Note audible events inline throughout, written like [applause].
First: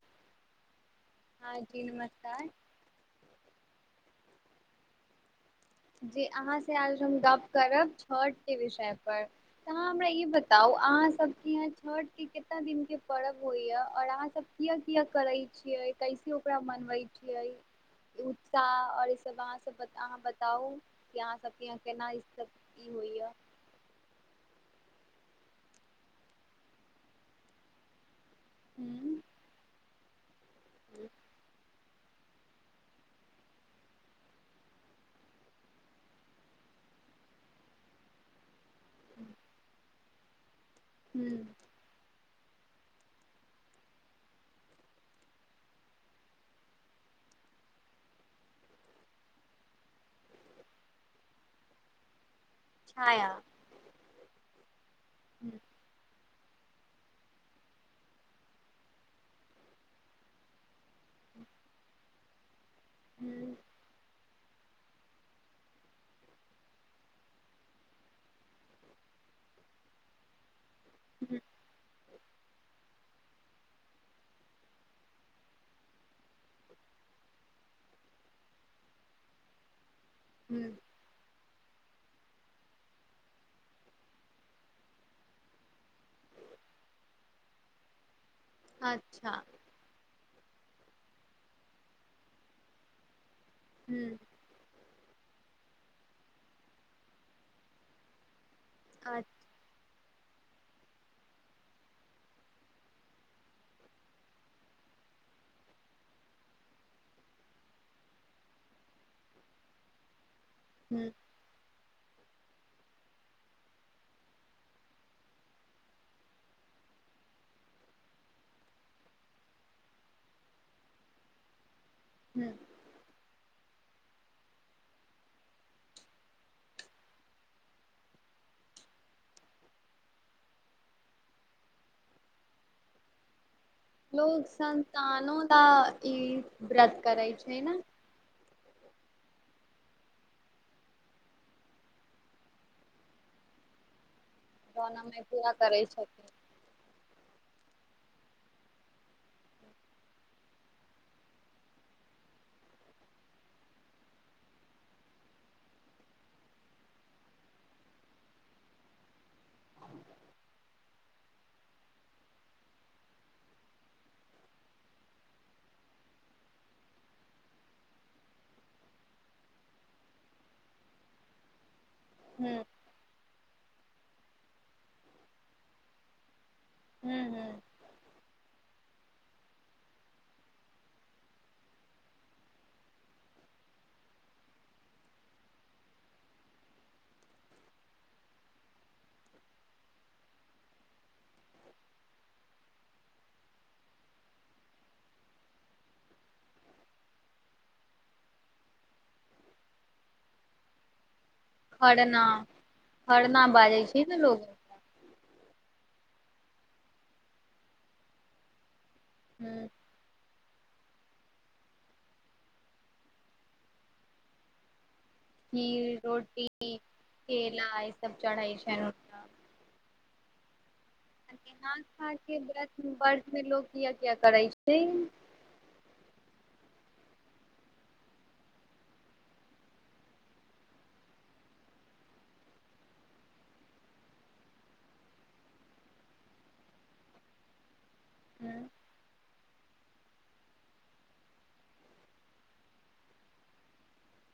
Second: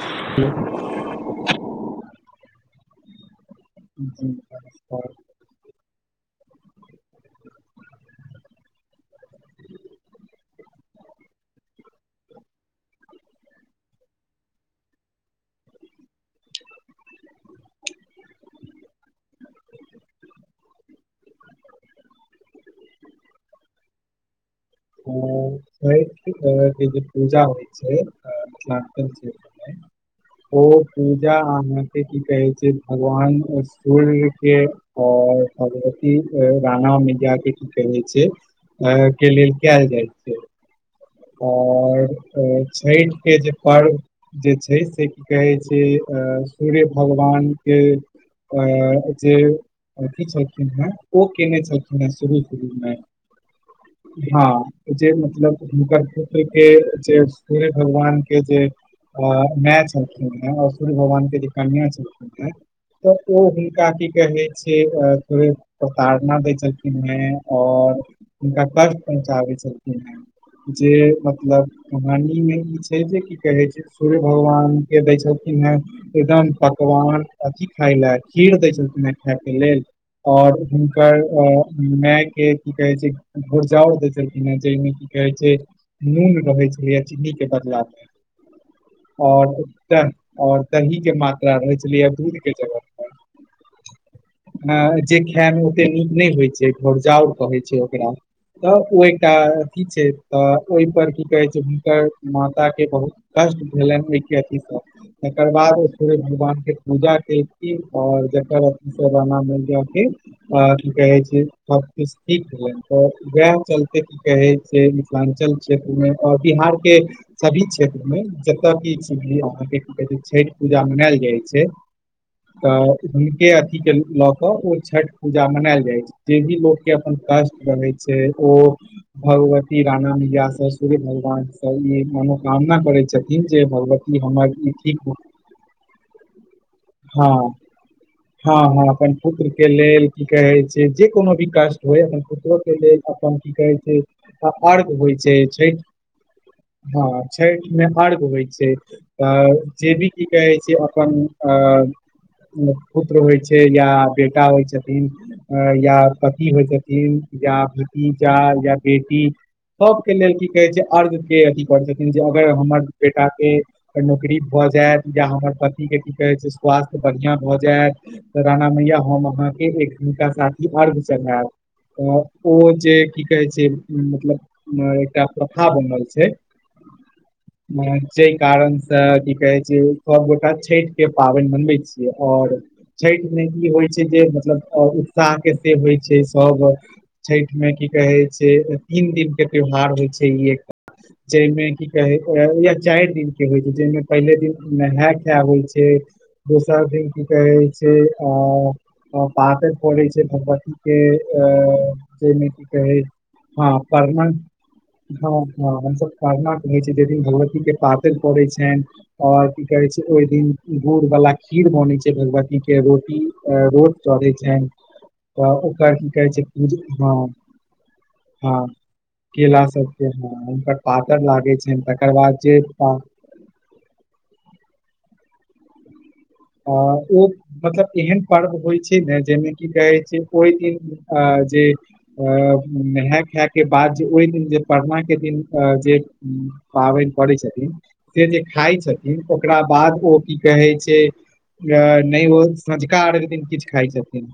ह। हँ जी नमस्कार ह। जे अहाँसँ आज हम गप्प करब छठके विषय पर तऽ अहाँ हमरा ई बताउ अहाँ सबके यहाँ छठके कितना दिनके पर्व होइया और अहाँ सब किया किया करे छियै कैसे ओकरा मनवे छियै उत्साह और ई सब अहाँ सब अहाँ बताउ यहाँ सबके य केना क होइया। ओ क के जे पूजा होइ छै। आ। हूँ ओ पूजा अहाँ। के की कहै छै, भगवान सूर्य के ओर भगवती रणा मैया के की कहै छै। अ क लेल आ जाइ छै। हूँ आओर। छठि के जे पर्व जे छै से की कहै छै, सूर्य भगवान के जे अथी छलखिन हेँ, ओ केने छलखिन हेँ शुरू। हमे। छाया हाँ। जे मतलब हूँ हुनकर। के जे सूर्य भगवान के जे मैय छलखिन हे, और सूर्य भगवान के जे कनिया छलखिन हे। तऽ ओ हूँ हुनका की कहे। से थोड़े प्रताड़ना दै छलखिन हैं, और हुनका कष्ट पहुँचाबै छलखिन हैं। जे हूँ मतलब। मानी में ई छै जे की कहै छै, सूर्य भगवान के दै छलखिन हे एकदम पकवान अथी खाय लए खीर दै छलखिन हे खायके लेल। आओर हूँ हुनकर अ। माय के की कहै छै, घुुरझौर देय छलखिन हे जाहिमें की कहै छै। नून रहै छै या चीनी के बदलाव में। अच्छा आओर त। और दही के मात्रा रहै छलैहे, दूध के जगह पर। हूं। जे खाय में ओते नीक नहि होइ छै। घोरझौर कहैत छै ओकरा। तऽ ओ अच्छा एकटा अथी छै। तऽ ओहिपर की कहैत छै हुनकर माताके बहुत कष्ट भेलनि ओहिके अथीसँ, तकर बाद ओ फेरे भगवानके पूजा केलखिन आओर जकर अथीसँ राणा माय के। आ की हूँ कह छै। ठीक भेलै तऽ वएह चलते की कहै छै। मिथिलाञ्चल क्षेत्रमें, आओर बिहारके सभी क्षेत्रमें जतय की अहाँके की कहैत छै छठि पूजा मनायल जाइत छै। हूँ तऽ। के अथी के लऽ केऽ ओ छठ पूजा मनायल जाय छै, जे भी लोक के अपन कष्ट रहगै छै ओ भगवती। राणा मैया से, सूर्य भगवान से ई मनोकामना करै छथिन। जे भगवती लोग हमर ई ठीक संन्तानों ल, ई व्रत करै हँ छै ने। हँ हँ अपन पुत्रके लेल, की कहैत छै जे कोनो भी कष्ट होइ अपन पुत्रोके लेल अपन की कहै छै। त अर्घ जौना होइ मे छै पूरा छठि करै छथिन हँ। छैठ मे अर्घ होय छै तऽ जे भी की कहै छै अपन अ म पुत्र होय छै या बेटा होय छथिन अ या पति होय छथिन या भतीजा या बेटी। सबके लेल की कहै छै अर्घ के अथी करै छथिन जे अगर हमर बेटा के नौकरी भऽ जाएत या हमर पति के की कहै छै स्वास्थ्य बढ़ियाँ भऽ जाएत, तऽ राणा मैया हम अहाँ के एक हिनका साथी अर्घ चढ़ाएब। त ओ हूँ जे की कहै छै उम्म मत लब म एकटा प्रथा बनल छै। हूँ हूँ नै। जाहि कारणसँ की कहै छै सभगोटा छठिके पाबनि मनबै छियै, आओर छठिमे ई होइ छै जे मतलब उत्साहके से होइ छै सभ छठिमे की कहै छै। तीन दिन के त्यौहार होइ छै ई एकटा, जाहिमे की कहे या चारि दिन के होइ छै जाहिमे पहिले दिन नहाय-खाय होइ छै, दोसर दिन की कहे छै अ पातरि पे छै भगवतीके के। अ खरना जेहिमे की कहै। खरना हाँ बाजै छै ने पढ़नाय लोग हाँ हाँ हम सब खड़ना होय छै जै दिन भगवती के पातैन पड़े छैन। और की हूँ कहै छै ओय दिन गुड़ वला खीर बनै छै, भगवती के रोटी अ रोट चढ़े छैन। खीर, रोटी, केला ई सब चढ़ै हाँ छैन हुनका केला सबके हाँ हुनकर पातर लागे नहा छैन, खा तकर बाद के व्रत जेता व्रत मे लोग किया किया करै छै अ ओ मतलब एहन पर्व होय छै नै जे मे की कहै छै ओय दिन अ जे ए नहाय खाय के बाद जे ओय दिन जे परना के दिन अ जे पाबैन करै छथिन। से जे हूँ खाय छथिन। ओकरा बाद ओ की कहै छै। अ नै वो संझका अर्घ दिन किछ खाय छथिन,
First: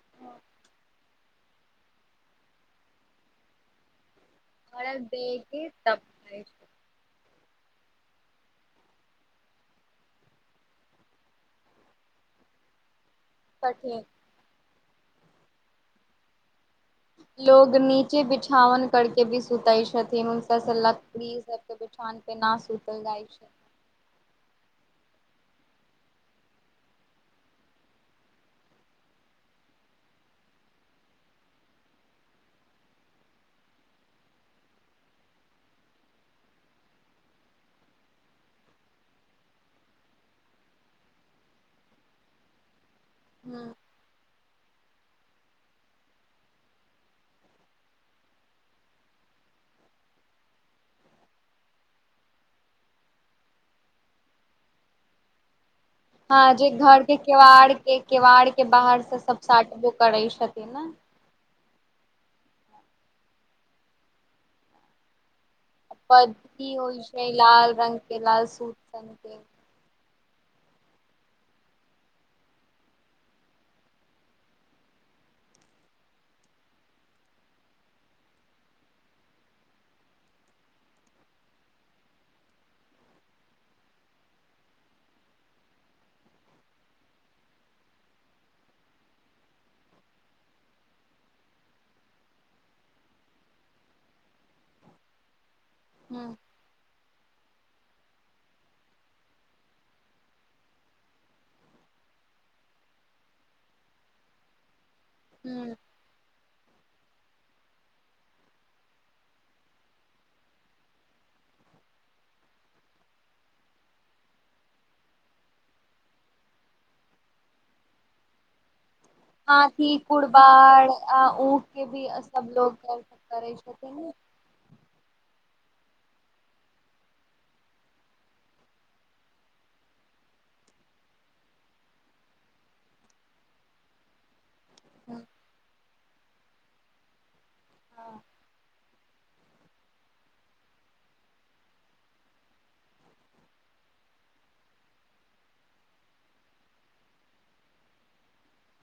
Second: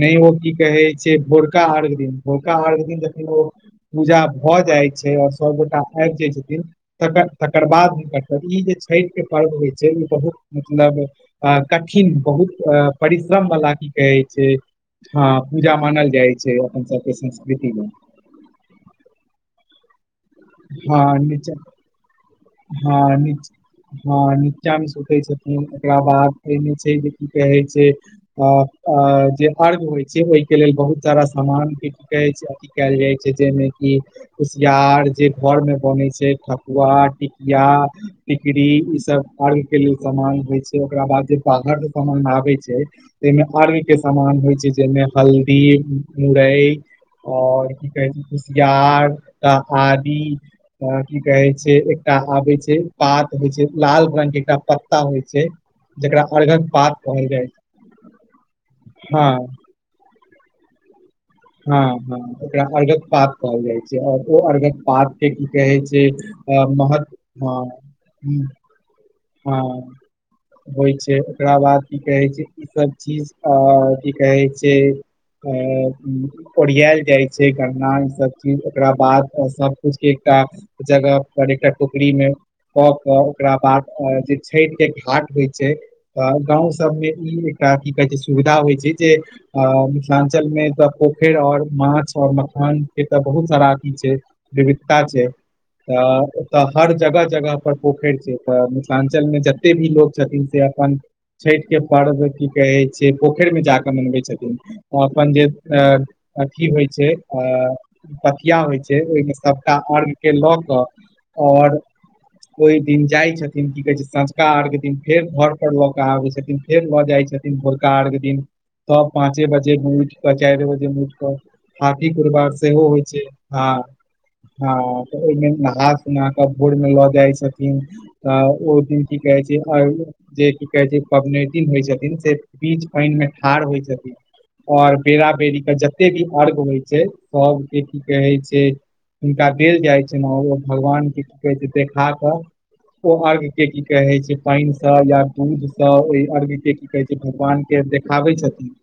नै ओ की कहै छै भोरका अर्घ दिन, भोरका अर्घ दिन जखन ओ पूजा भऽ जाय अर्घ छै और दे सब के गोटा तब आएब जाय खाइ छथिन, छै तकर तकर बाद हुनकर [unintelligible] ई जे छैठ के पर्व होय छै, ई बहुत मतलब आ कठिन बहुत अ परिश्रम वला की कठिन कहै छै। हाँ पूजा मानल जाय छै। अपन सबके संस्कृति लोग मे नीचे बिछावन करके भी सुतैए छ थिन, [unintelligible] लकड़ी सबके [unintelligible] हाँ नी, हाँ नीचा मे सु तैए छथिन, एकरा बाद एमे छै जे की कहे छै अ अ जे अर्घ होय छै, ओय के लेल बहुत सारा सामान के की कहे छै अथी काएल जाय छै, जै मे कि कुशयार जे घोर मे बनै छै ठकुआ, पी या टिकरी ई सब अर्घ के लेल समान होय छै, ओकरा बाद जे बाहर से समान आबै छै। तै मे हूँ अर्घ के समान होय छै, जै मे हल्दी, मुरए और की कहे छै कुशियार, टा आदी त की कहे छै। टा आबै छै, पात होय छै, लाल रंग के एकटा पत्ता होय छै। जकरा हाँ अर्घक जे पात घर के कहल जाइ छै केवाड़ के केवाड़ के बाहर से हँ सब साटबो करै छथिन ना। हाँ, हाँ ओकरा अर्घक पात कहल जाय छै और ओ अर्घक पात के की कहै छै अ पद्धति होइ महत छै हाँ लाल रंग के लाल ह्म्म सूत रंग के हाँ। होइ छै। ओकरा बाद की कहै छै ईसभ चीज आ की कहै छै आ ओरियाएल जाइ छै गन्ना ईसब चीज। ओकरा बादमे सब कुछके एकटा जगहपर एकटा टोकरीमे कऽ कऽ ओकरा बाद अ जे छैठके घाट होइ छै। गाँंव सबमे ई एकटा की कहै छै सुविधा होइ छै जे अ मिथिलांचलमे पोखरि और माछ और मखानके तऽ बहुत सारा अथि छै, विविधता छै। अऽ ह ओत्तऽ हर जगह-जगह पर पोखर छै तऽ मिथलांचल मे जते भी लोग छथिन से अपन छैठ के पर्व की कहै छै पोखेर मे जाके मनबै छथिन। अपन जे ह अथि होय छै आ पथिया होय छै, ओय मे सबटा अर्घ के लऽ कऽ और ओय दिन जाय छथिन की कहै छै सँझका अर्घ दिन फेर घर पर लऽ कऽ आबै छथिन, फेर लऽ जाय छथिन भोरका अर्घ दिन। तब पाँचे बजे हाथी उठि चाइरे कुड़बार बजेमे उइठ आ कऽ ऊख के भी हाथी कुरबार सब लोग सेहो होइ छै करै हँ छथिन ने। सँ। तऽ ओ ओहिमे नहा-सुना कऽ भोरमे लऽ जाइ छथिन, त ओ दिन की कहै छै अ जे की कहे छै पबनैतिन होइ छथिन, से बीच पाइनमे ठाढ़ होइ छथिन और हूँ, बेरा बेेरीके जत्तेक ई अर्घ होइ छै सबके की हँ, कहै छै हुनका देल जाइत छनि आओर ओ भगवानके की कहैत छै देखा कऽ, ओ अर्घ्यके की कहैत छै, पानिसँ या दूधसँ ओहि अर्घ्यके की कहैत छै भगवानके देखाबै छथिन।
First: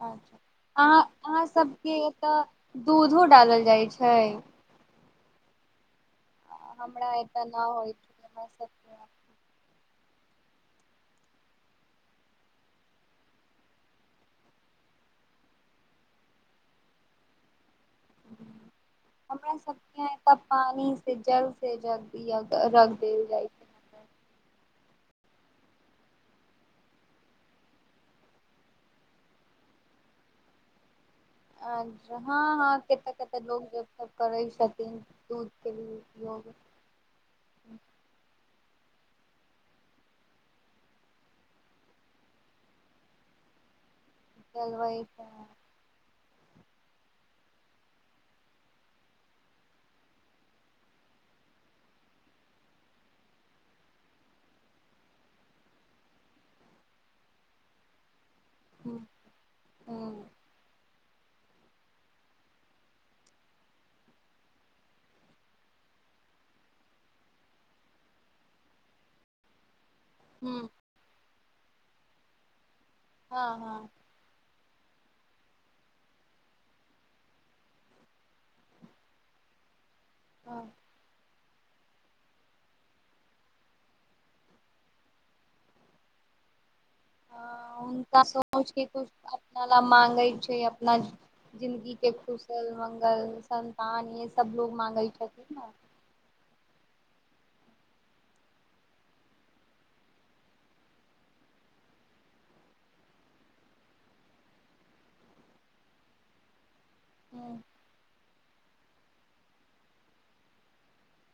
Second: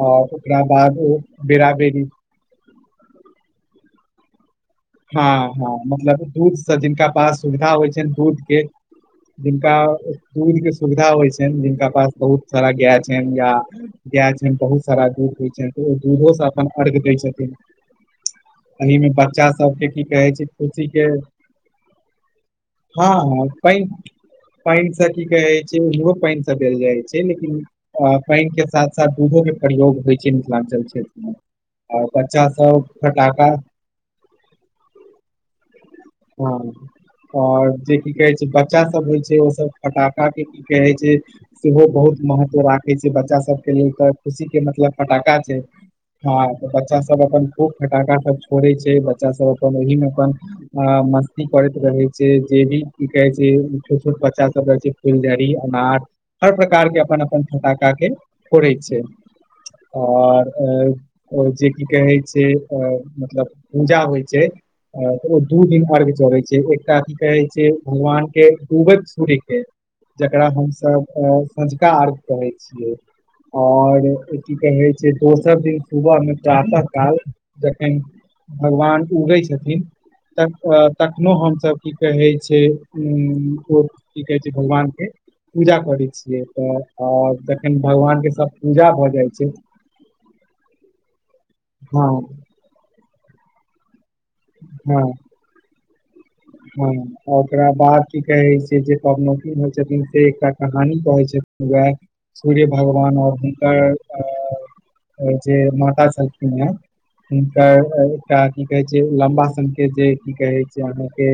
अच्छा। और ओकरा अहाँ बाद ओ अहाँ बेरा सबके बेरी एतय दूधो डालल जाइ छै? [unintelligible] हँ हँ, मतलब दूधसँ जिनका हमरा पास एतऽ न सुविधा होइ छनि छै हमरा दूधके, सबके यहाँ। जिनका दूधके सुविधा होइ छनि जिनका पास बहुत सारा गाए छनि या गाए छनि, बहुत सारा दूध होइ छनि, तऽ ओ दूधोसँ अपन अर्घ्य दै छथिन। एहीमे बच्चा हमरा स्- सबके की यहाँ कहै एतऽ छै पानी खुशीके, से जल से रख दिय रख हँ देल जाइ हँ, पाइन छै पाइन तऽ की कहै छै ओहो पानिसे देल जाइ छै, लेकिन अ पानिके साथ साथ दूधोके प्रयोग होइ छै मिथिलांचल क्षेत्रमे। अच्छा। हँ हँ, कत्ते-कत्ते फटाका लोक जे छै करै छथिन दूधके लिए। हँ। आओर जे की कहै छै ब- बच्चासब होइ छै, ओसब फटाकाके की कहै छै, सेहो बहुत महत्व राखै छै। बच्चा सबके लेल तऽ खुशीके मतलब जलबै फटाका छै। हँ, तऽ बच्चासब अपन खूब फटाकासब छोड़े छै। बच्चासब अपन ओहीमे अपन अ मस्ती करैत रहे छै। जे भी की कहे छै छोट-छोट बच्चासब रहै छै फुलझड़ी, अनार, हर प्रकारके अपन-अपन फटाकाके फोड़ैत हूँ छै। हूँ आर अ अ जे की कहै छै, अ मतलब पूजा होइ छै। अ ओ दू दिन अर्घ्य चढ़ै छै। एकटा की कहै छै भगवानके डूबैत सूर्यके। जकरा हूँ हमसभ अ संझका अर्घ के हय छीये हँ हँ और की कहै छै दोसर दिन सुबह मे प्रातः काल जखन भगवान उगै छथिन। तक हँ तखनो हम सब तब की कहै छै, उम्म फो की कहै छै भगवान के पूजा करै छियै तऽ और जखन तऽ भगवान के हुनकासँ सब कुछ न पूजा कुछ भऽ जाइ छै अपना ले मांँगै छै। अपना हँ जिन्दगीके खुशल-मङ्गल सन्तान लेल। सब लोग मांगे छथि न। हाँ ओकरा बाद की कहै छै जे पबनोतिन होय छथिन से एकटा कहानी कहै छथिन, उहाए सूर्य भगवान और हुनकर अ अ जे माता छलखिन हय। हूँ हुनकर अ एकटा की कहै जे लम्बा सन के जे की कहे छै अहाँ के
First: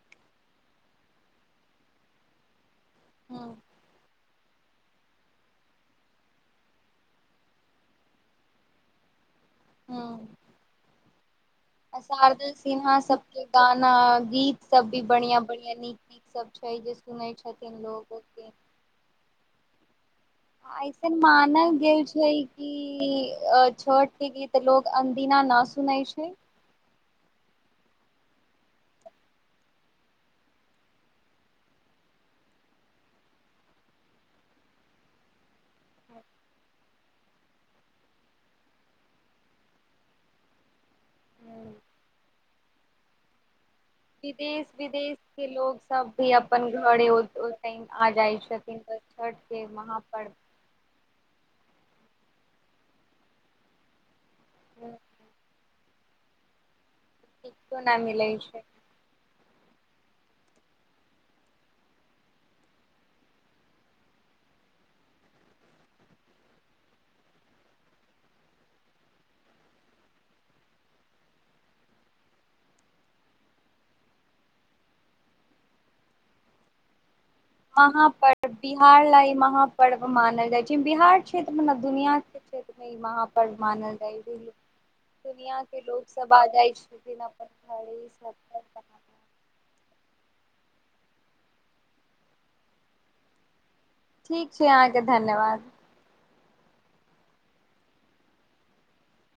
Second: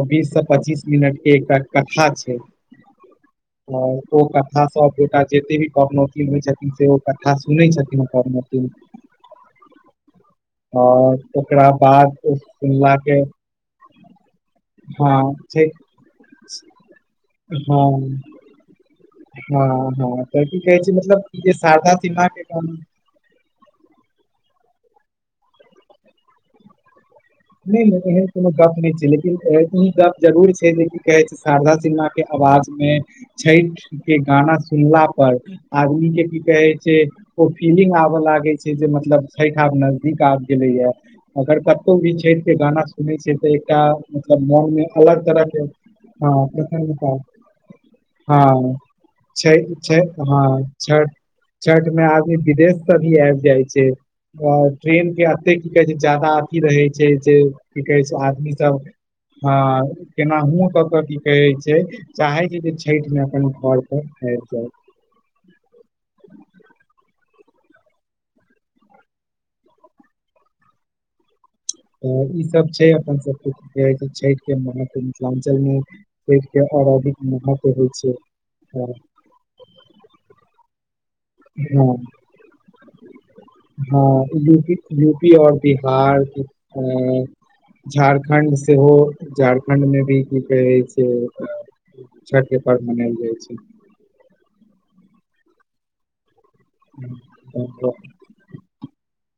ओ बीस से पच्चीस मिनट के एकटा कथा छै। हूँ हाँ। ओ कथा सबगोटा जेते भी पबनोतिन होय छथिन से ओ कथा सुनै छथिन पबनोतिन। हाँ। और ओकरा बाद ओ सुनला सिन्हा के सबके गाना गीत सब भी हँ छै बढ़ियाँ-बढ़ियाँ नीक-नीक सब छै जे सुनै छथिन लोग [unintelligible] हाँ-हाँ। ऐसन मानल गेल छै के कि गाना अ छठ के गीत ते लोग अन दीना ना सुनै छै। नै नै एहन कुनो गप नै छै लेकिन ए ई गप जरूर छै जे कि कहै छै शारदा सिन्हा के अवाज मे छैठ के गाना सुनला पर आदमी के की कहे छै। ओ फीलिंग आबा लागे छै जे मतलब छैठ आब नजदीक आब गेले या अगर कतौ भी छै ठ के गाना सुनै छै तऽ मतलब मोन मे विदेश-विदेश अलग तरह के लोग सब भी हँ अपन घरे प्रसन्नता ओ ओय टाइम आ जाय हँ छथिन तऽ छठ छै के छै महापर्व हँ छठ छठ मे आदमी विदेश से भी आएब जाय छै। [unintelligible] ट्रेन के आते के जे जादा अथी रहै छै जे टिकटो की कहै नहि छै मिलै आदमी सब हाँ केनाहुओ कऽ के की कहै छै चाहै छी जे छैठ मे अपन घर पर हय के चाही। तब ई सब छै अपन सबके की कहै छै छैठ के महत्व मिथलांचल मे छैठ के और अधिक महत्व होइ छै महापर्व बिहार लै ई महापर्व मानल जाय छै, बिहार क्षेत्र मे नै हँ दुनिया के क्षेत्र मे इ महापर्व मानल जाइ छै, हँ यूपी यूपी आओर दुनिया के लोग बिहार सब के आ जाइ अ, छै अपन घर झारखण्ड सेहो झारखण्ड मे भी की कहै छै, छते पर मनायल जाइ छै। ठीक छै, अहांके धन्यवाद। [inaudible]